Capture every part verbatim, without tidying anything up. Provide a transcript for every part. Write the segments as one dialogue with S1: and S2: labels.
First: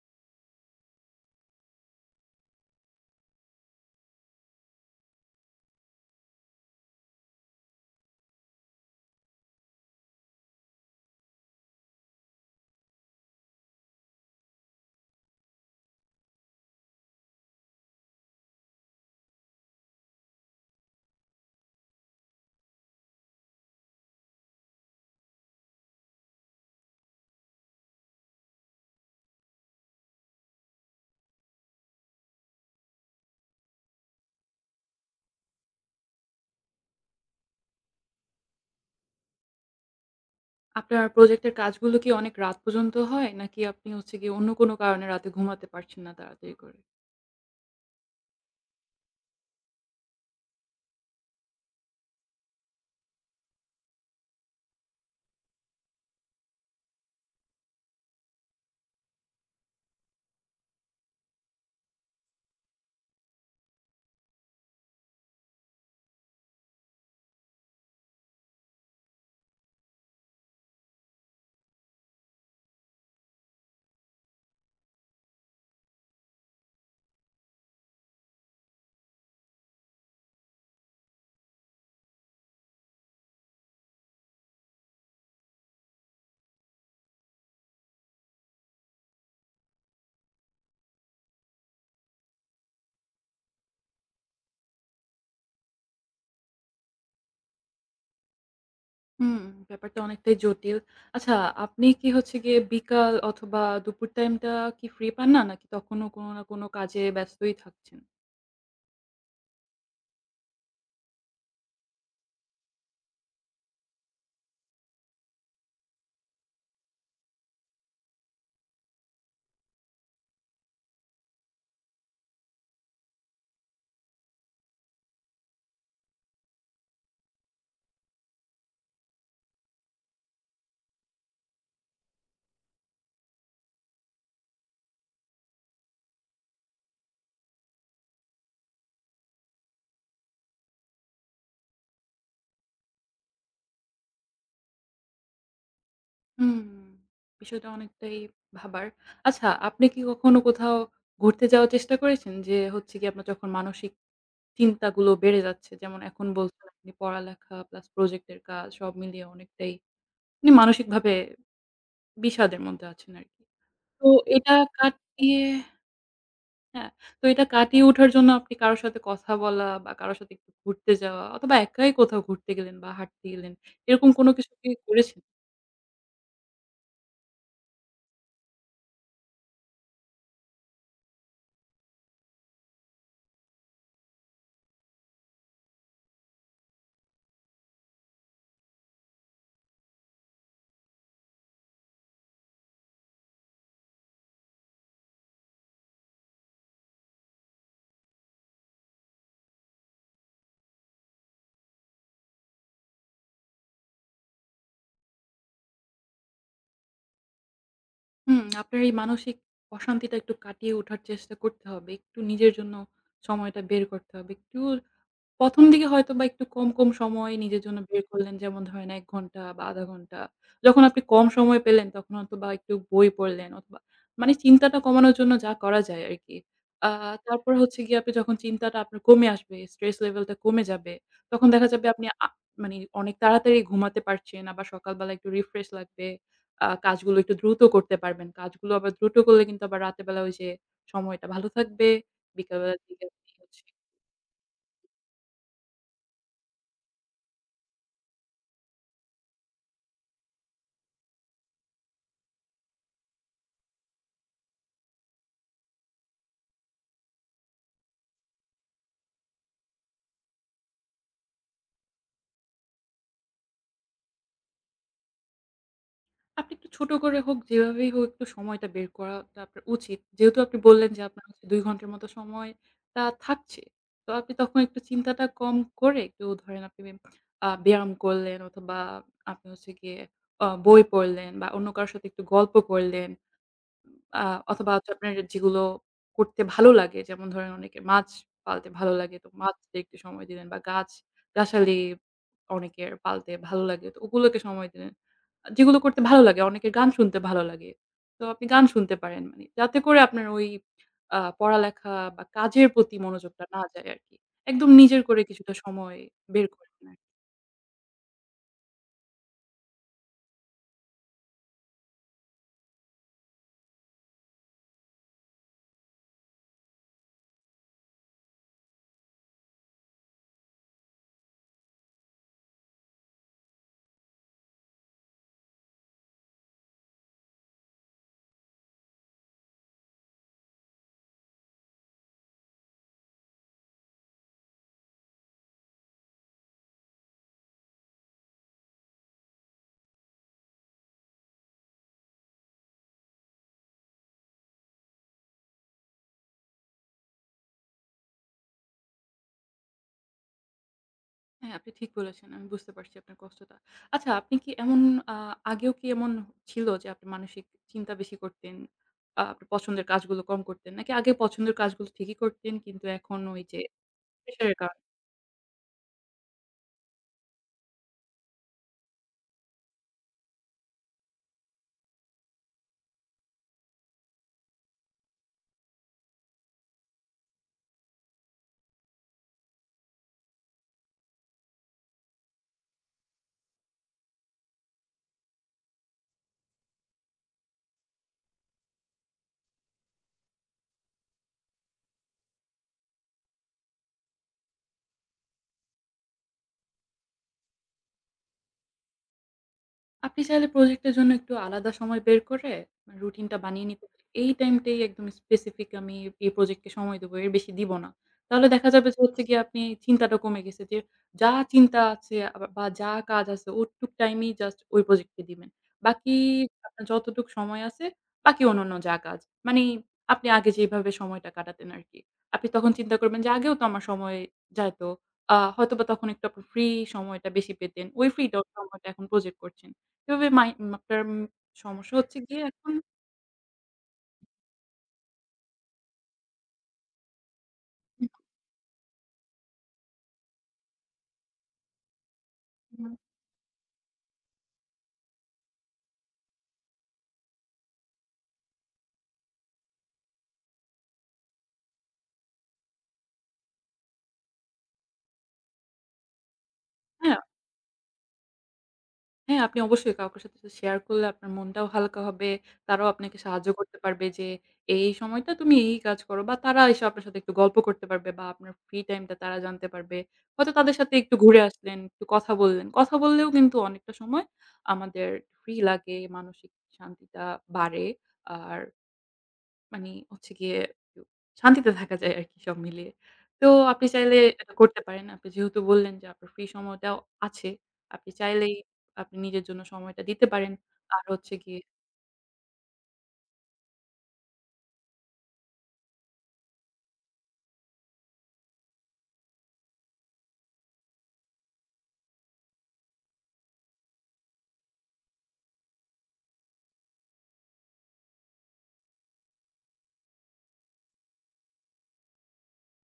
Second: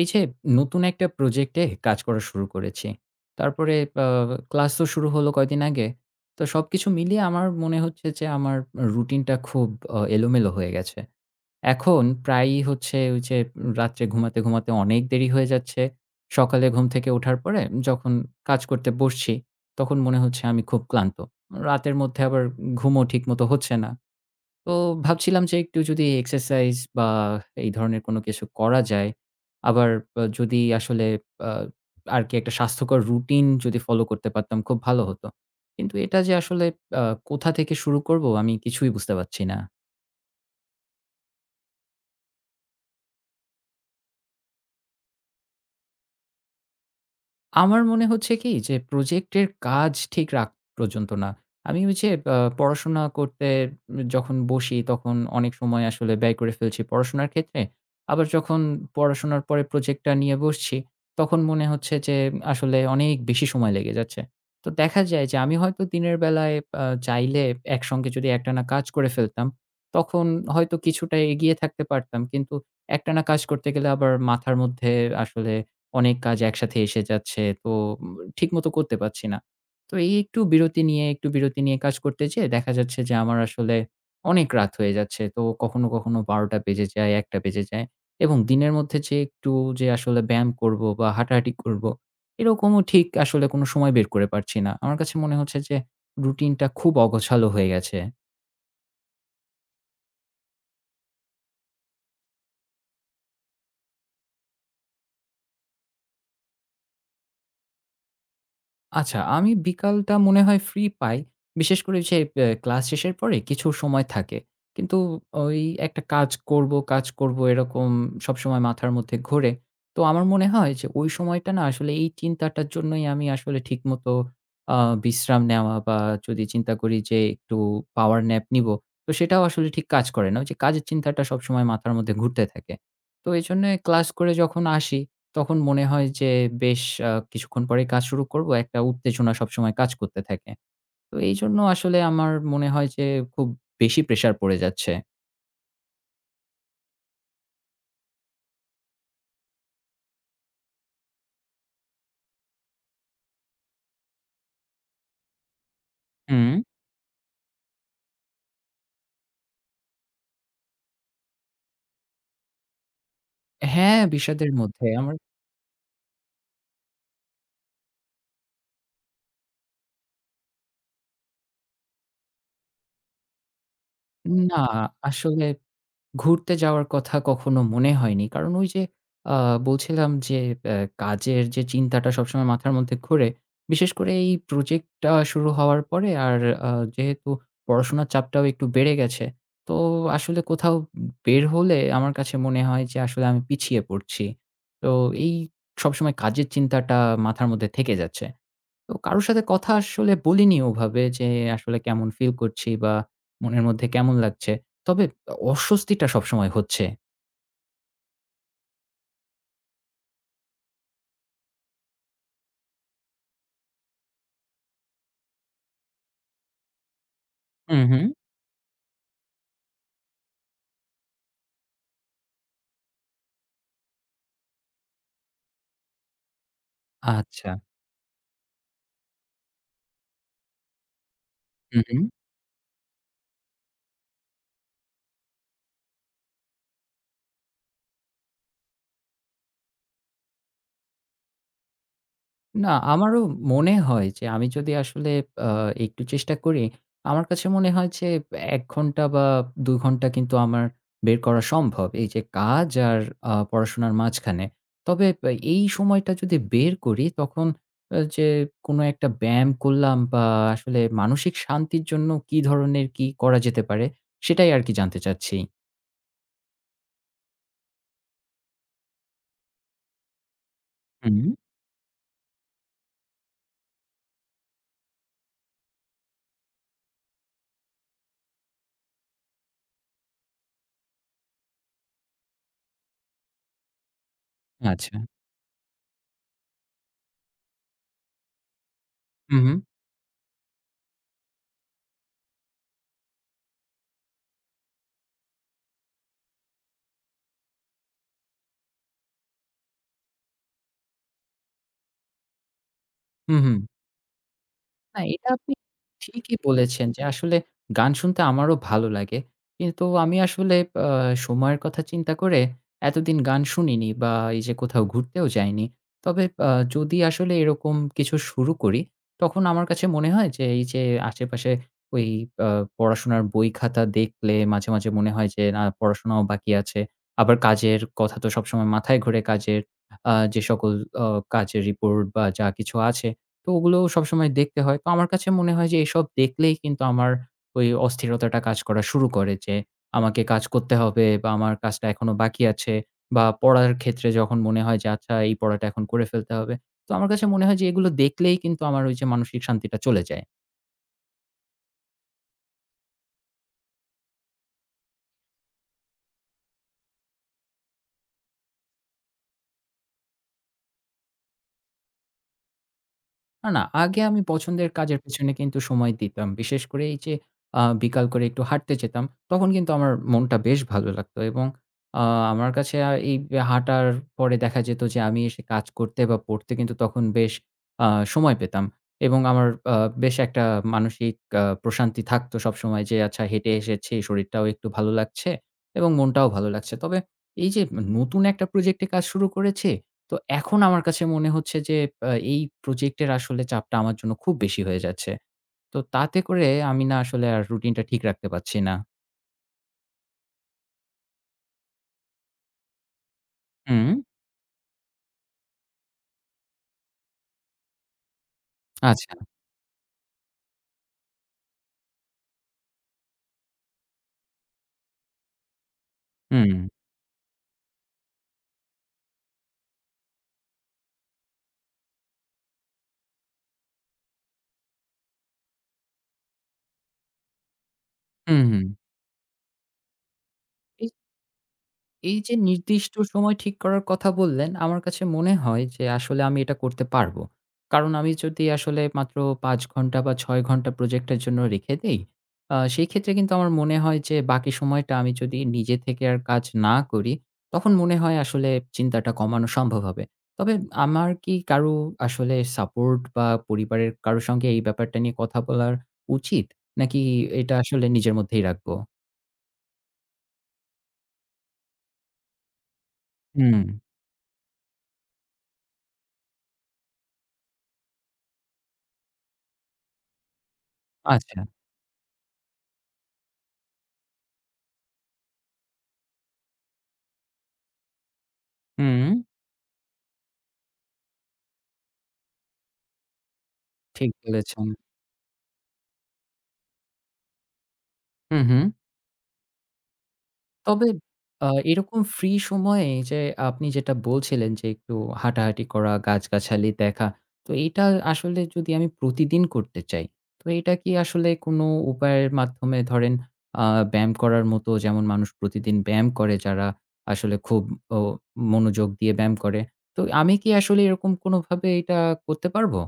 S1: এই যে নতুন একটা প্রজেক্টে কাজ করা শুরু করেছি। তারপরে পা ক্লাসও শুরু হলো কয়দিন আগে। তো সবকিছু মিলিয়ে আমার মনে হচ্ছে যে আমার আ routine টা খুব আ এলোমেলো হয়ে গেছে। এখন প্রায়ই হচ্ছে ওই উ যে রাত্রে ঘুমাতে, ঘুমাতে অনেক দেরি হয়ে যাচ্ছে। সকালে ঘুম থেকে ওঠার পরে যখন কাজ করতে বসছি, তখন মনে হচ্ছে আমি খুব ক্লান্ত। রাতের মধ্যে আবার ঘুমও ঠিকমতো হচ্ছে না। তো ভাবছিলাম যে একটু যদি exercise বা এই ধরনের কোনো কিছু করা যায়। আবার পা যদি আসলে আ আরকি একটা স্বাস্থ্যকর routine যদি follow করতে পারতাম খুব ভালো হতো। কিন্তু এটা যে আসলে আ কোথা থেকে শুরু করব আমি কিছুই বুঝতে পারছি না।
S2: আপনার প্রজেক্টের কাজগুলো কি অনেক রাত পর্যন্ত হয়? নাকি আপনি হচ্ছে গিয়ে অন্য কোনো কারণে রাতে ঘুমাতে পারছেন না তাড়াতাড়ি করে?
S1: আমার মনে হচ্ছে কি, যে প্রজেক্টের কাজ ঠিক রাক পর্যন্ত না। আমি ওই যে আ পড়াশোনা করতে উম যখন বসি তখন অনেক সময় আসলে ব্যয় করে ফেলছি পড়াশোনার ক্ষেত্রে। আবার যখন পড়াশোনার পরে প্রজেক্টটা নিয়ে বসছি, তখন মনে হচ্ছে যে আসলে অনেক বেশি সময় লেগে যাচ্ছে। তো দেখা যায় যে আমি হয়তো দিনের বেলায় আ চাইলে একসঙ্গে যদি একটানা কাজ করে ফেলতাম, তখন হয়তো কিছুটা এগিয়ে থাকতে পারতাম। কিন্তু একটানা কাজ করতে গেলে আবার মাথার মধ্যে আসলে অনেক কাজ একসাথে এসে যাচ্ছে। তো উম ঠিকমতো করতে পারছি না। তো এই একটু বিরতি নিয়ে, একটু বিরতি নিয়ে কাজ করতে যেয়ে দেখা যাচ্ছে যে আমার আসলে অনেক রাত হয়ে যাচ্ছে। তো কখনো, কখনো বারোটা বেজে যায়, একটা বেজে যায়। এবং দিনের মধ্যে যে একটু যে আসলে ব্যায়াম করব বা হাঁটাহাটি করব, এরকমও ঠিক আসলে কোনো সময় বের করে পারছি না। আমার কাছে মনে হচ্ছে যে routine টা খুব অগোছালো হয়ে গেছে।
S2: হুম, ব্যাপারটা অনেকটাই জটিল। আচ্ছা, আপনি কি হচ্ছে গিয়ে বিকাল অথবা দুপুর টাইমটা কি free পান না নাকি তখনও কোন না কোন কাজে ব্যস্তই থাকছেন?
S1: আচ্ছা আমি বিকালটা মনে হয় free পাই। বিশেষ করে যে বে ক্লাস শেষের পরে কিছু সময় থাকে। কিন্তু ওই একটা কাজ করব, কাজ করব এরকম সবসময় মাথার মধ্যে ঘোরে। তো আমার মনে হয় যে ওই সময়টা না আসলে এই চিন্তাটার জন্যই আমি আসলে ঠিকমতো আ বিশ্রাম নেওয়া বা যদি চিন্তা করি যে একটু power nap নিব তো সেটাও আসলে ঠিক কাজ করে না। ওই যে কাজের চিন্তাটা সবসময় মাথার মধ্যে ঘুরতে থাকে। তো এজন্যই ক্লাস করে যখন আসি, তখন মনে হয় যে, বেশ কিছুক্ষণ পরেই কাজ শুরু করব। একটা উত্তেজনা সবসময় কাজ করতে থাকে। তো এইজন্য আসলে আমার মনে হয় যে, খুব বেশি pressure পড়ে যাচ্ছে।
S2: হুম, বিষয়টা অনেকটাই ভাবার। আচ্ছা, আপনি কি কখনো কোথাও ঘুরতে যাওয়ার চেষ্টা করেছেন? যে হচ্ছে গিয়ে আপনার যখন মানসিক চিন্তাগুলো বেড়ে যাচ্ছে, যেমন এখন
S1: হুম।
S2: বলছেন আপনি পড়ালেখা প্লাস প্রজেক্টের কাজ সব মিলিয়ে অনেকটাই আপনি মানসিকভাবে বিষাদের মধ্যে আছেন আরকি।
S1: হ্যাঁ,
S2: তো
S1: বিষাদের
S2: এটা
S1: মধ্যে আমার
S2: কাটিয়ে হ্যা, তো এটা কাটিয়ে ওঠার জন্য আপনি কারো সাথে কথা বলা বা কারো সাথে একটু ঘুরতে যাওয়া অথবা একাই কোথাও ঘুরতে গেলেন বা হাঁটতে গেলেন, এরকম কোন কিছু
S1: না
S2: কি করেছেন?
S1: আসলে ঘুরতে যাওয়ার কথা কখনো মনে হয়নি। কারণ ওই যে, আ বলছিলাম যে ব্য কাজের যে চিন্তাটা সবসময় মাথার মধ্যে ঘোরে। বিশেষ করে এই project টা শুরু হওয়ার পরে আর আ যেহেতু পড়াশোনার চাপটাও একটু বেড়ে গেছে। তো আসলে কোথাও বের হলে আমার কাছে মনে হয় যে আসলে আমি পিছিয়ে পড়ছি। তো এই সবসময় কাজের চিন্তাটা মাথার মধ্যে থেকে যাচ্ছে। তো কারো সাথে কথা আসলে বলিনি ওভাবে যে, আসলে কেমন feel করছি বা মনের মধ্যে কেমন লাগছে। তবে অস্বস্তিটা সবসময় হচ্ছে।
S2: হুম, আপনার এই মানসিক অশান্তিতা একটু কাটিয়ে ওঠার চেষ্টা করতে হবে। একটু নিজের জন্য সময়টা বের করতে হবে। একটু প্রথম দিকে হয়তোবা একটু কম, কম সময় নিজের
S1: উ
S2: জন্য বের
S1: হু।
S2: করলেন। যেমন ধরেন এক ঘণ্টা বা আধা ঘণ্টা। যখন আপনি কম সময় পেলেন তখন হয়তোবা একটু বই পড়লেন অথবা মানে চিন্তাটা কমানোর জন্য যা করা যায় আরকি। আ তারপর
S1: আচ্ছা।
S2: হচ্ছে গিয়ে আপনি যখন চিন্তাটা আপনার কমে আসবে, stress level টা কমে যাবে, তখন দেখা
S1: উ
S2: যাবে
S1: হু।
S2: আপনি আ মানে অনেক তাড়াতাড়ি ঘুমাতে পারছেন আবার সকালবেলা একটু refresh লাগবে, আ কাজগুলো একটু দ্রুত করতে পারবেন। কাজগুলো আবার দ্রুত করলে কিন্তু আবার রাতের বেলা ঐ যে সময়টা ভালো থাকবে।
S1: না
S2: বিকালবেলা থেকে
S1: আমারও
S2: আপনি হচ্ছে
S1: মনে হয় যে, আমি যদি আসলে আ একটু চেষ্টা করি আমার কাছে মনে হয় যে এক ঘন্টা বা দু ঘন্টা কিন্তু আমার বের করা সম্ভব এই যে কাজ আর আ পড়াশোনার মাঝখানে। তবে এ এই সময়টা যদি বের করি, তখন এ যে কোন একটা বেম করলাম বা আসলে মানসিক শান্তির জন্য কি ধরনের কি করা যেতে পারে সেটাই আর কি জানতে চাচ্ছি।
S2: আপনি একটু ছোট করে হোক, যেভাবেই হোক একটু সময়টা বের করাটা আপনার উচিত। যেহেতু আপনি বললেন যে আপনার
S1: হুম।
S2: হচ্ছে দুই ঘণ্টার মতো সময়টা থাকছে। তো, আপনি তখন একটু চিন্তাটা কম করে একটু ধরেন আপনি আ ব্যায়াম করলেন অথবা আপনি হচ্ছে গিয়ে আ বই পড়লেন বা অন্য কারো সাথে একটু গল্প করলেন আ অথবা হচ্ছে
S1: আচ্ছা।
S2: আপনার যেগুলো করতে ভালো লাগে, যেমন ধরেন অনেকের মাছ পালতে ভালো লাগে, তো
S1: হু, হু।
S2: মাছদের সময় দিলেন বা গাছ-গাছালি অনেকের পালতে ভালো লাগে তো ওগুলোকে সময় দিলেন। আ যেগুলো করতে ভালো লাগে। অনেকের গান শুনতে ভালো লাগে, তো আপনি গান শুনতে পারেন, যাতে করে আপনার ওই আ পড়ালেখা বা কাজের প্রতি
S1: হু,
S2: মনোযোগটা
S1: হুম।
S2: না যায় আরকি। একদম
S1: না
S2: নিজের করে
S1: এটা আপনি
S2: কিছুটা সময়
S1: ঠিকই
S2: বের করে
S1: বলেছেন
S2: নিলেন।
S1: যে আসলে গান শুনতে আমারও ভালো লাগে। কিন্তু আমি আসলে এ সময়ের কথা চিন্তা করে এতদিন গান শুনিনি বা এই যে কোথাও ঘুরতেও যাইনি। তবে আ যদি আসলে এরকম কিছু শুরু করি তখন আমার কাছে মনে হয় যে, এই যে আশেপাশে ঐ আ পড়াশোনার বই-খাতা দেখলে মাঝে, মাঝে মনে হয় যে, না পড়াশোনাও বাকি আছে। আবার কাজের কথা তো সবসময় মাথায় ঘোরে। কাজের আ যেসকল আ কাজের report বা যা কিছু আছে তো ওগুলো সবসময় দেখতে হয়। তো আমার কাছে মনে হয় যে এসব দেখলেই কিন্তু আমার ওই অস্থিরতাটা কাজ করা শুরু করে যে, আমাকে কাজ করতে হবে বা আমার কাজটা এখনও বাকি আছে। বা পড়ার ক্ষেত্রে যখন মনে হয় যে আচ্ছা এই পড়াটা এখন করে ফেলতে হবে। তো আমার কাছে মনে হয় যে এগুলো দেখলেই কিন্তু আমার ওই যে মানসিক শান্তিটা চলে যায়।
S2: হ্যাঁ, আপনি ঠিক বলেছেন। আমি বুঝতে পারছি আপনার কষ্টটা। আচ্ছা, আপনি কি এমন আ আগেও কি এমন ছিল যে আপনি মানসিক চিন্তা বেশি করতেন? আ আপনার পছন্দের কাজগুলো কম করতেন, নাকি আগে পছন্দের কাজগুলো ঠিকই করতেন কিন্তু এখন ওই
S1: না,
S2: যে
S1: না আগে আমি
S2: pressure এর
S1: পছন্দের
S2: কারণে
S1: কাজের পিছনে কিন্তু সময় দিতাম। বিশেষ করে এই যে আ বিকাল করে একটু হাঁটতে যেতাম, তখন কিন্তু আমার মনটা বেশ ভালো লাগতো এবং আ আমার কাছে অ্যা এই হাঁটার পরে দেখা যেত যে আমি এসে কাজ করতে বা পড়তে কিন্তু তখন বেশ আ সময় পেতাম এবং আমার আ বেশ একটা মানসিক আ প্রশান্তি থাকতো সব সময় যে, "আচ্ছা হেঁটে এসেছি শরীরটাও একটু ভালো লাগছে এবং মনটাও ভালো লাগছে।" তবে এই যে ন্য নতুন একটা প্রজেক্টে কাজ শুরু করেছি, তো এখন আমার কাছে মনে হচ্ছে যে এব এই প্রজেক্টের আসলে চাপটা আমার জন্য খুব বেশি হয়ে যাচ্ছে। তো তাতে করে আমি না আসলে আর রুটিনটা ঠিক রাখতে পারছি না।
S2: আপনি চাইলে প্রজেক্টের জন্য একটু আলাদা সময় বের করে মানে routine -টা বানিয়ে নিতে [unintelligible]
S1: হুম।
S2: এই টাইমটাই "একদম specific আমি এই প্রজেক্টকে সময় দিবো, এর বেশি দিবো না।" তাহলে দেখা যাবে যে হচ্ছে
S1: আচ্ছা।
S2: গিয়ে আপনি চিন্তাটাও কমে গেছে যে, যা চিন্তা আছে আ বা যা কাজ আছে ওটুক টাইমেই just ওই প্রজেক্টকে দিবেন। বাকিই
S1: হুম।
S2: আপনার যতটুক সময় আছে, বাকি অন্যান্য যা কাজ, মানি আপনি আগে যেভাবে সময়টা কাটাতেন আরকি। আপনি তখন চিন্তা করবেন যে আগেও তো আমার সময় যাইতো। আ হয়তোবা তখন একটু আপনি free সময়টা বেশি পেতেন। ওই free টা
S1: উম হু।
S2: সময়টা এখন প্রজেক্ট করছেন। এভাবে mind [unintelligible] সমস্যা
S1: এই
S2: হচ্ছে
S1: যে
S2: গিয়ে এখন
S1: নির্দিষ্ট সময় ঠিক করার কথা বললেন, আমার কাছে মনে হয় যে আসলে আমি এটা করতে পারবো। কারণ
S2: হু।
S1: আমি যদি আসলে মাত্র পাঁচ ঘণ্টা বা ছয় ঘণ্টা প্রজেক্টের জন্য রেখে দেই আ সেই
S2: হুম।
S1: ক্ষেত্রে কিন্তু আমার মনে হয় যে বাকি সময়টা আমি যদি নিজে থেকে আর কাজ না করি, তখন মনে হয় আসলে চিন্তাটা কমানো সম্ভব হবে। তবে আমার কি কারো আসলে support বা পরিবারের কারো সঙ্গে এই ব্যাপারটা নিয়ে কথা বলার উচিত? নাকি
S2: হ্যাঁ।
S1: এটা আসলে নিজের মধ্যেই রাখবো?
S2: হ্যাঁ, আপনি অবশ্যই কাওকে সাথে তো share করলে আপনার মনটাও হালকা হবে, তারাও আপনাকে সাহায্য
S1: হুম।
S2: করতে পারবে। যে এই, এই সময়টা তুমি এই, এই কাজ করো। বা তারা এসে আপনার সাথে একটু গল্প করতে পারবে বা আপনার free time টা তারা জানতে পারবে। হয়তো তাদের সাথে একটু ঘুরে
S1: আচ্ছা।
S2: আসলেন, একটু কথা বললেন। কথা বললেও কিন্তু অনেকটা সময় আমাদের free লাগে, মানসিক শান্তিটা বাড়ে। আর
S1: হুম।
S2: মানি হচ্ছে গিয়ে উ শান্তিতে থাকা যায় আরকি সব মিলিয়ে। তো আপনি
S1: ঠিক
S2: চাইলে এটা
S1: বলেছেন।
S2: করতে পারেন। আপনি যেহেতু বললেন যে আপনার free সময়টাও আছে, আপনি
S1: হু,
S2: চাইলেই
S1: হু।
S2: আপনি নিজের জন্য সময়টা দিতে পারেন।
S1: তবে
S2: আর হচ্ছে
S1: আ
S2: গিয়ে
S1: এইরকম free সময়ে এই যে আপনি যেটা বলছিলেন যে একটু হাঁটাহাঁটি করা, গাছগাছালি দেখা। তো এইটা আসলে যদি আমি প্রতিদিন করতে চাই, তো এটা কি আসলে কোনো উপায়ের মাধ্যমে ধরেন আ ব্যায়াম করার মতো যেমন মানুষ প্রতিদিন ব্যায়াম করে যারা আসলে খুব ও মনোযোগ দিয়ে ব্যায়াম করে। তো আমি কি আসলে এরকম কোনোভাবে এটা করতে পারবো?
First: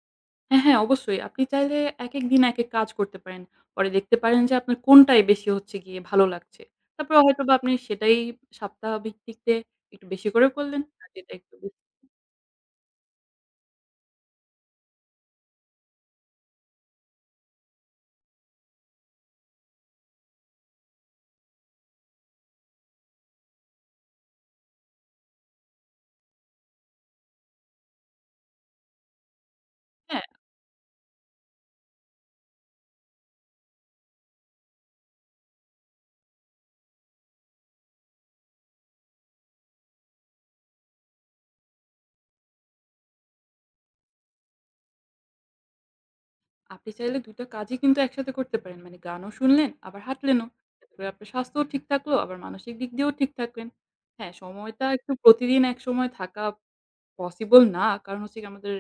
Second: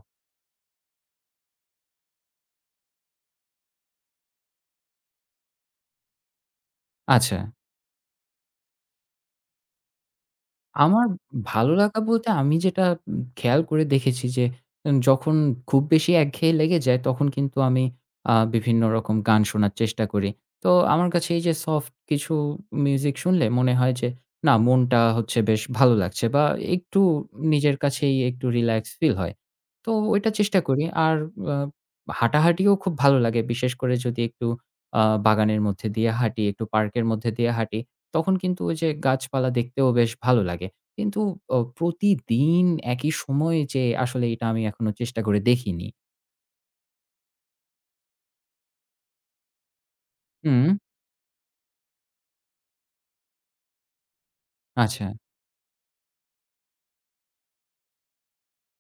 S2: হ্যাঁ, হ্যাঁ। অবশ্যই। আপনি চাইলে একেকদিন একেক কাজ করতে পারেন। পরে দেখতে পারেন যে আপনার কোনটাই বেশি হচ্ছে গিয়ে ভালো লাগছে। তারপরে
S1: আচ্ছা।
S2: হয়তোবা আপনি সেটাই সাপ্তাহ ভিক্তিতে একটু বেশি করে করলেন।
S1: আমার
S2: আর যেটা একটু
S1: ভালো লাগা
S2: [unintelligible]
S1: বলতে, আমি যেটা উম খেয়াল করে দেখেছি যে উম যখন খুব বেশি একঘেয়ে লেগে যায়, তখন কিন্তু আমি আ বিভিন্ন রকম গান শোনার চেষ্টা করি। তো আমার কাছে এই যে soft কিছু music শুনলে মনে হয় যে না, মনটা হচ্ছে বেশ ভালো লাগছে বা একটু নিজের কাছেই একটু relax feel হয়। তো
S2: হ্যাঁ।
S1: ওইটা চেষ্টা করি। আর অ হাঁটাহাঁটিও খুব ভালো লাগে। বিশেষ করে যদি একটু আ বাগানের মধ্যে দিয়ে হাঁটি, একটু park এর মধ্যে দিয়ে হাঁটি। তখন কিন্তু ওই যে গাছপালা দেখতেও বেশ ভালো লাগে। কিন্তু অ প্রতিদিন একই সময়ে যে আসলে এইটা আমি এখনো চেষ্টা করে দেখিনি।
S2: আপনি চাইলে দুইটা কাজই কিন্তু একসাথে করতে পারেন। মানে গানও শুনলেন আবার হাঁটলেনও।
S1: হুম।
S2: তাহলে আপনার স্বাস্থ্যও ঠিক থাকলো আবার মানসিক দিক দিয়েও ঠিক থাকবেন। হ্যাঁ, সময়টা একটু
S1: আচ্ছা।
S2: প্রতিদিন একসময় থাকা possible না। কারণ হচ্ছে গিয়ে আমাদের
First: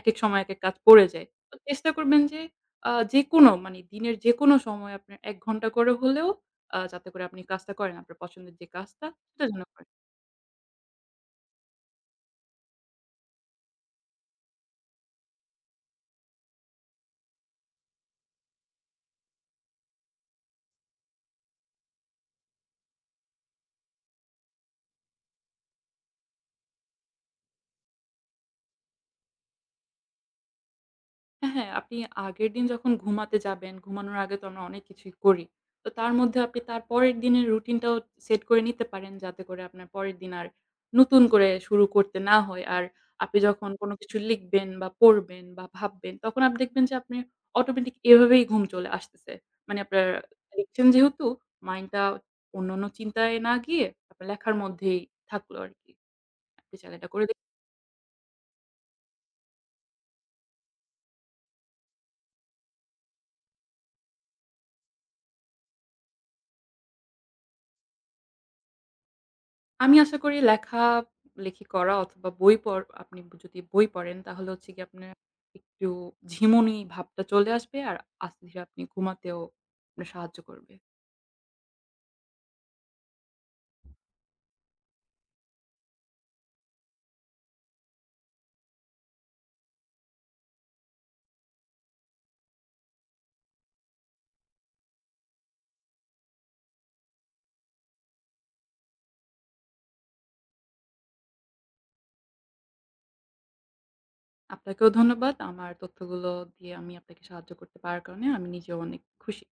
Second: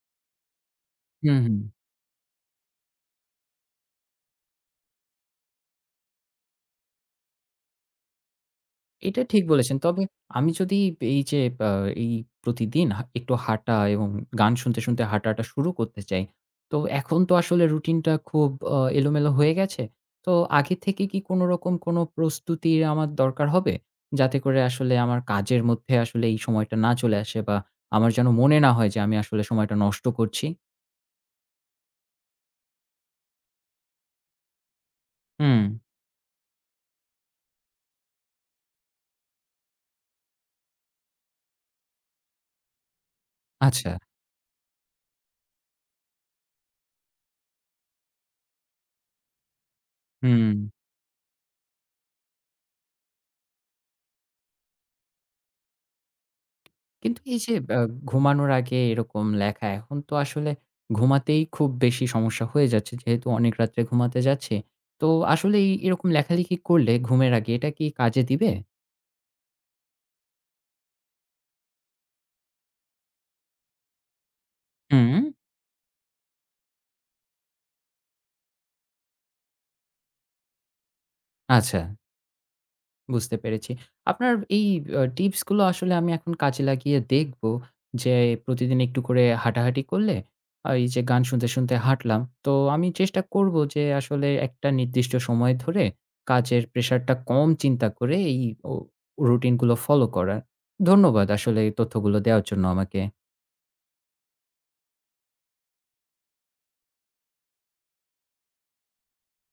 S2: একেক সময় একেক কাজ পড়ে যায়।
S1: হুম, হু।
S2: তো চেষ্টা করবেন যে অ্যা যেকোনো মানে দিনের যেকোনো সময় আপনার এক ঘণ্টা করে হলেও অ্যা যাতে করে আপনি কাজটা করেন, আপনার পছন্দের যে কাজটা
S1: এটা ঠিক
S2: সেটা যেন
S1: বলেছেন।
S2: করেন।
S1: তবে আমি যদি এই যে আব এই প্রতিদিন হা একটু হাঁটা এবং গান শুনতে, শুনতে হাঁটাটা শুরু করতে চাই। তো এখন তো আসলে routine টা খুব অ্যা এলোমেলো হয়ে গেছে। তো আগে থেকে কি কোনো রকম কোনো প্রস্তুতির আমার দরকার হবে? যাতে করে আসলে আমার কাজের মধ্যে আসলে এই সময়টা না চলে আসে বা আমার যেন মনে না হয় যে আমি আসলে সময়টা নষ্ট করছি।
S2: হ্যাঁ, হ্যাঁ। আপনি আগের দিন যখন ঘুমাতে যাবেন, ঘুমানোর আগে তো আমরা অনেক কিছুই করি।
S1: হুম।
S2: তো তার মধ্যে আপনি তার পরের দিনের routine টাও set করে নিতে পারেন যাতে করে আপনার পরের দিন আর নতুন করে শুরু করতে না হয়। আর আপনি যখন কোনো
S1: আচ্ছা।
S2: কিছু লিখবেন বা পড়বেন বা ভাববেন তখন আপনি দেখবেন যে আপনি automatic এভাবেই ঘুম চলে আসতেছে। মানে আপনার
S1: হুম।
S2: লিখছেন যেহেতু mind টা অন্যান্য চিন্তায় না গিয়ে আপনার লেখার মধ্যেই থাকলো আরকি। আপনি চাইলে এটা
S1: কিন্তু
S2: করে দে
S1: এই যে অ্যা ঘুমানোর আগে এরকম লেখা এখন তো আসলে ঘুমাতেই খুব বেশি সমস্যা হয়ে যাচ্ছে। যেহেতু অনেক রাত্রে ঘুমাতে যাচ্ছি। তো আসলে এরকম লেখালেখি করলে ঘুমের আগে এটা কি কাজে দিবে?
S2: আমি আশা করি লেখা লেখি করা অথবা বই পড় আপনি যদি বই পড়েন তাহলে হচ্ছে গিয়ে আপনার
S1: হুম।
S2: একটু ঝিমুনি ভাবটা চলে আসবে। আর আস্তে ধীরে আপনি ঘুমাতেও আপনার সাহায্য করবে।
S1: আচ্ছা। বুঝতে পেরেছি। আপনার এই অ্যা tips গুলো আসলে আমি এখন কাজে লাগিয়ে দেখবো। যে প্রতিদিন একটু করে হাঁটাহাঁটি করলে, আ এই যে গান শুনতে, শুনতে হাঁটলাম। তো আমি চেষ্টা করব যে আসলে একটা নির্দিষ্ট সময় ধরে কাজের pressure টা কম চিন্তা করে এই অ routine গুলো follow করার। ধন্যবাদ আসলে এই তথ্যগুলো দেওয়ার জন্য আমাকে।
S2: আপনাকেও ধন্যবাদ। আমার তথ্যগুলো দিয়ে আমি আপনাকে সাহায্য করতে পারার কারণে। আমি নিজেও অনেক খুশি।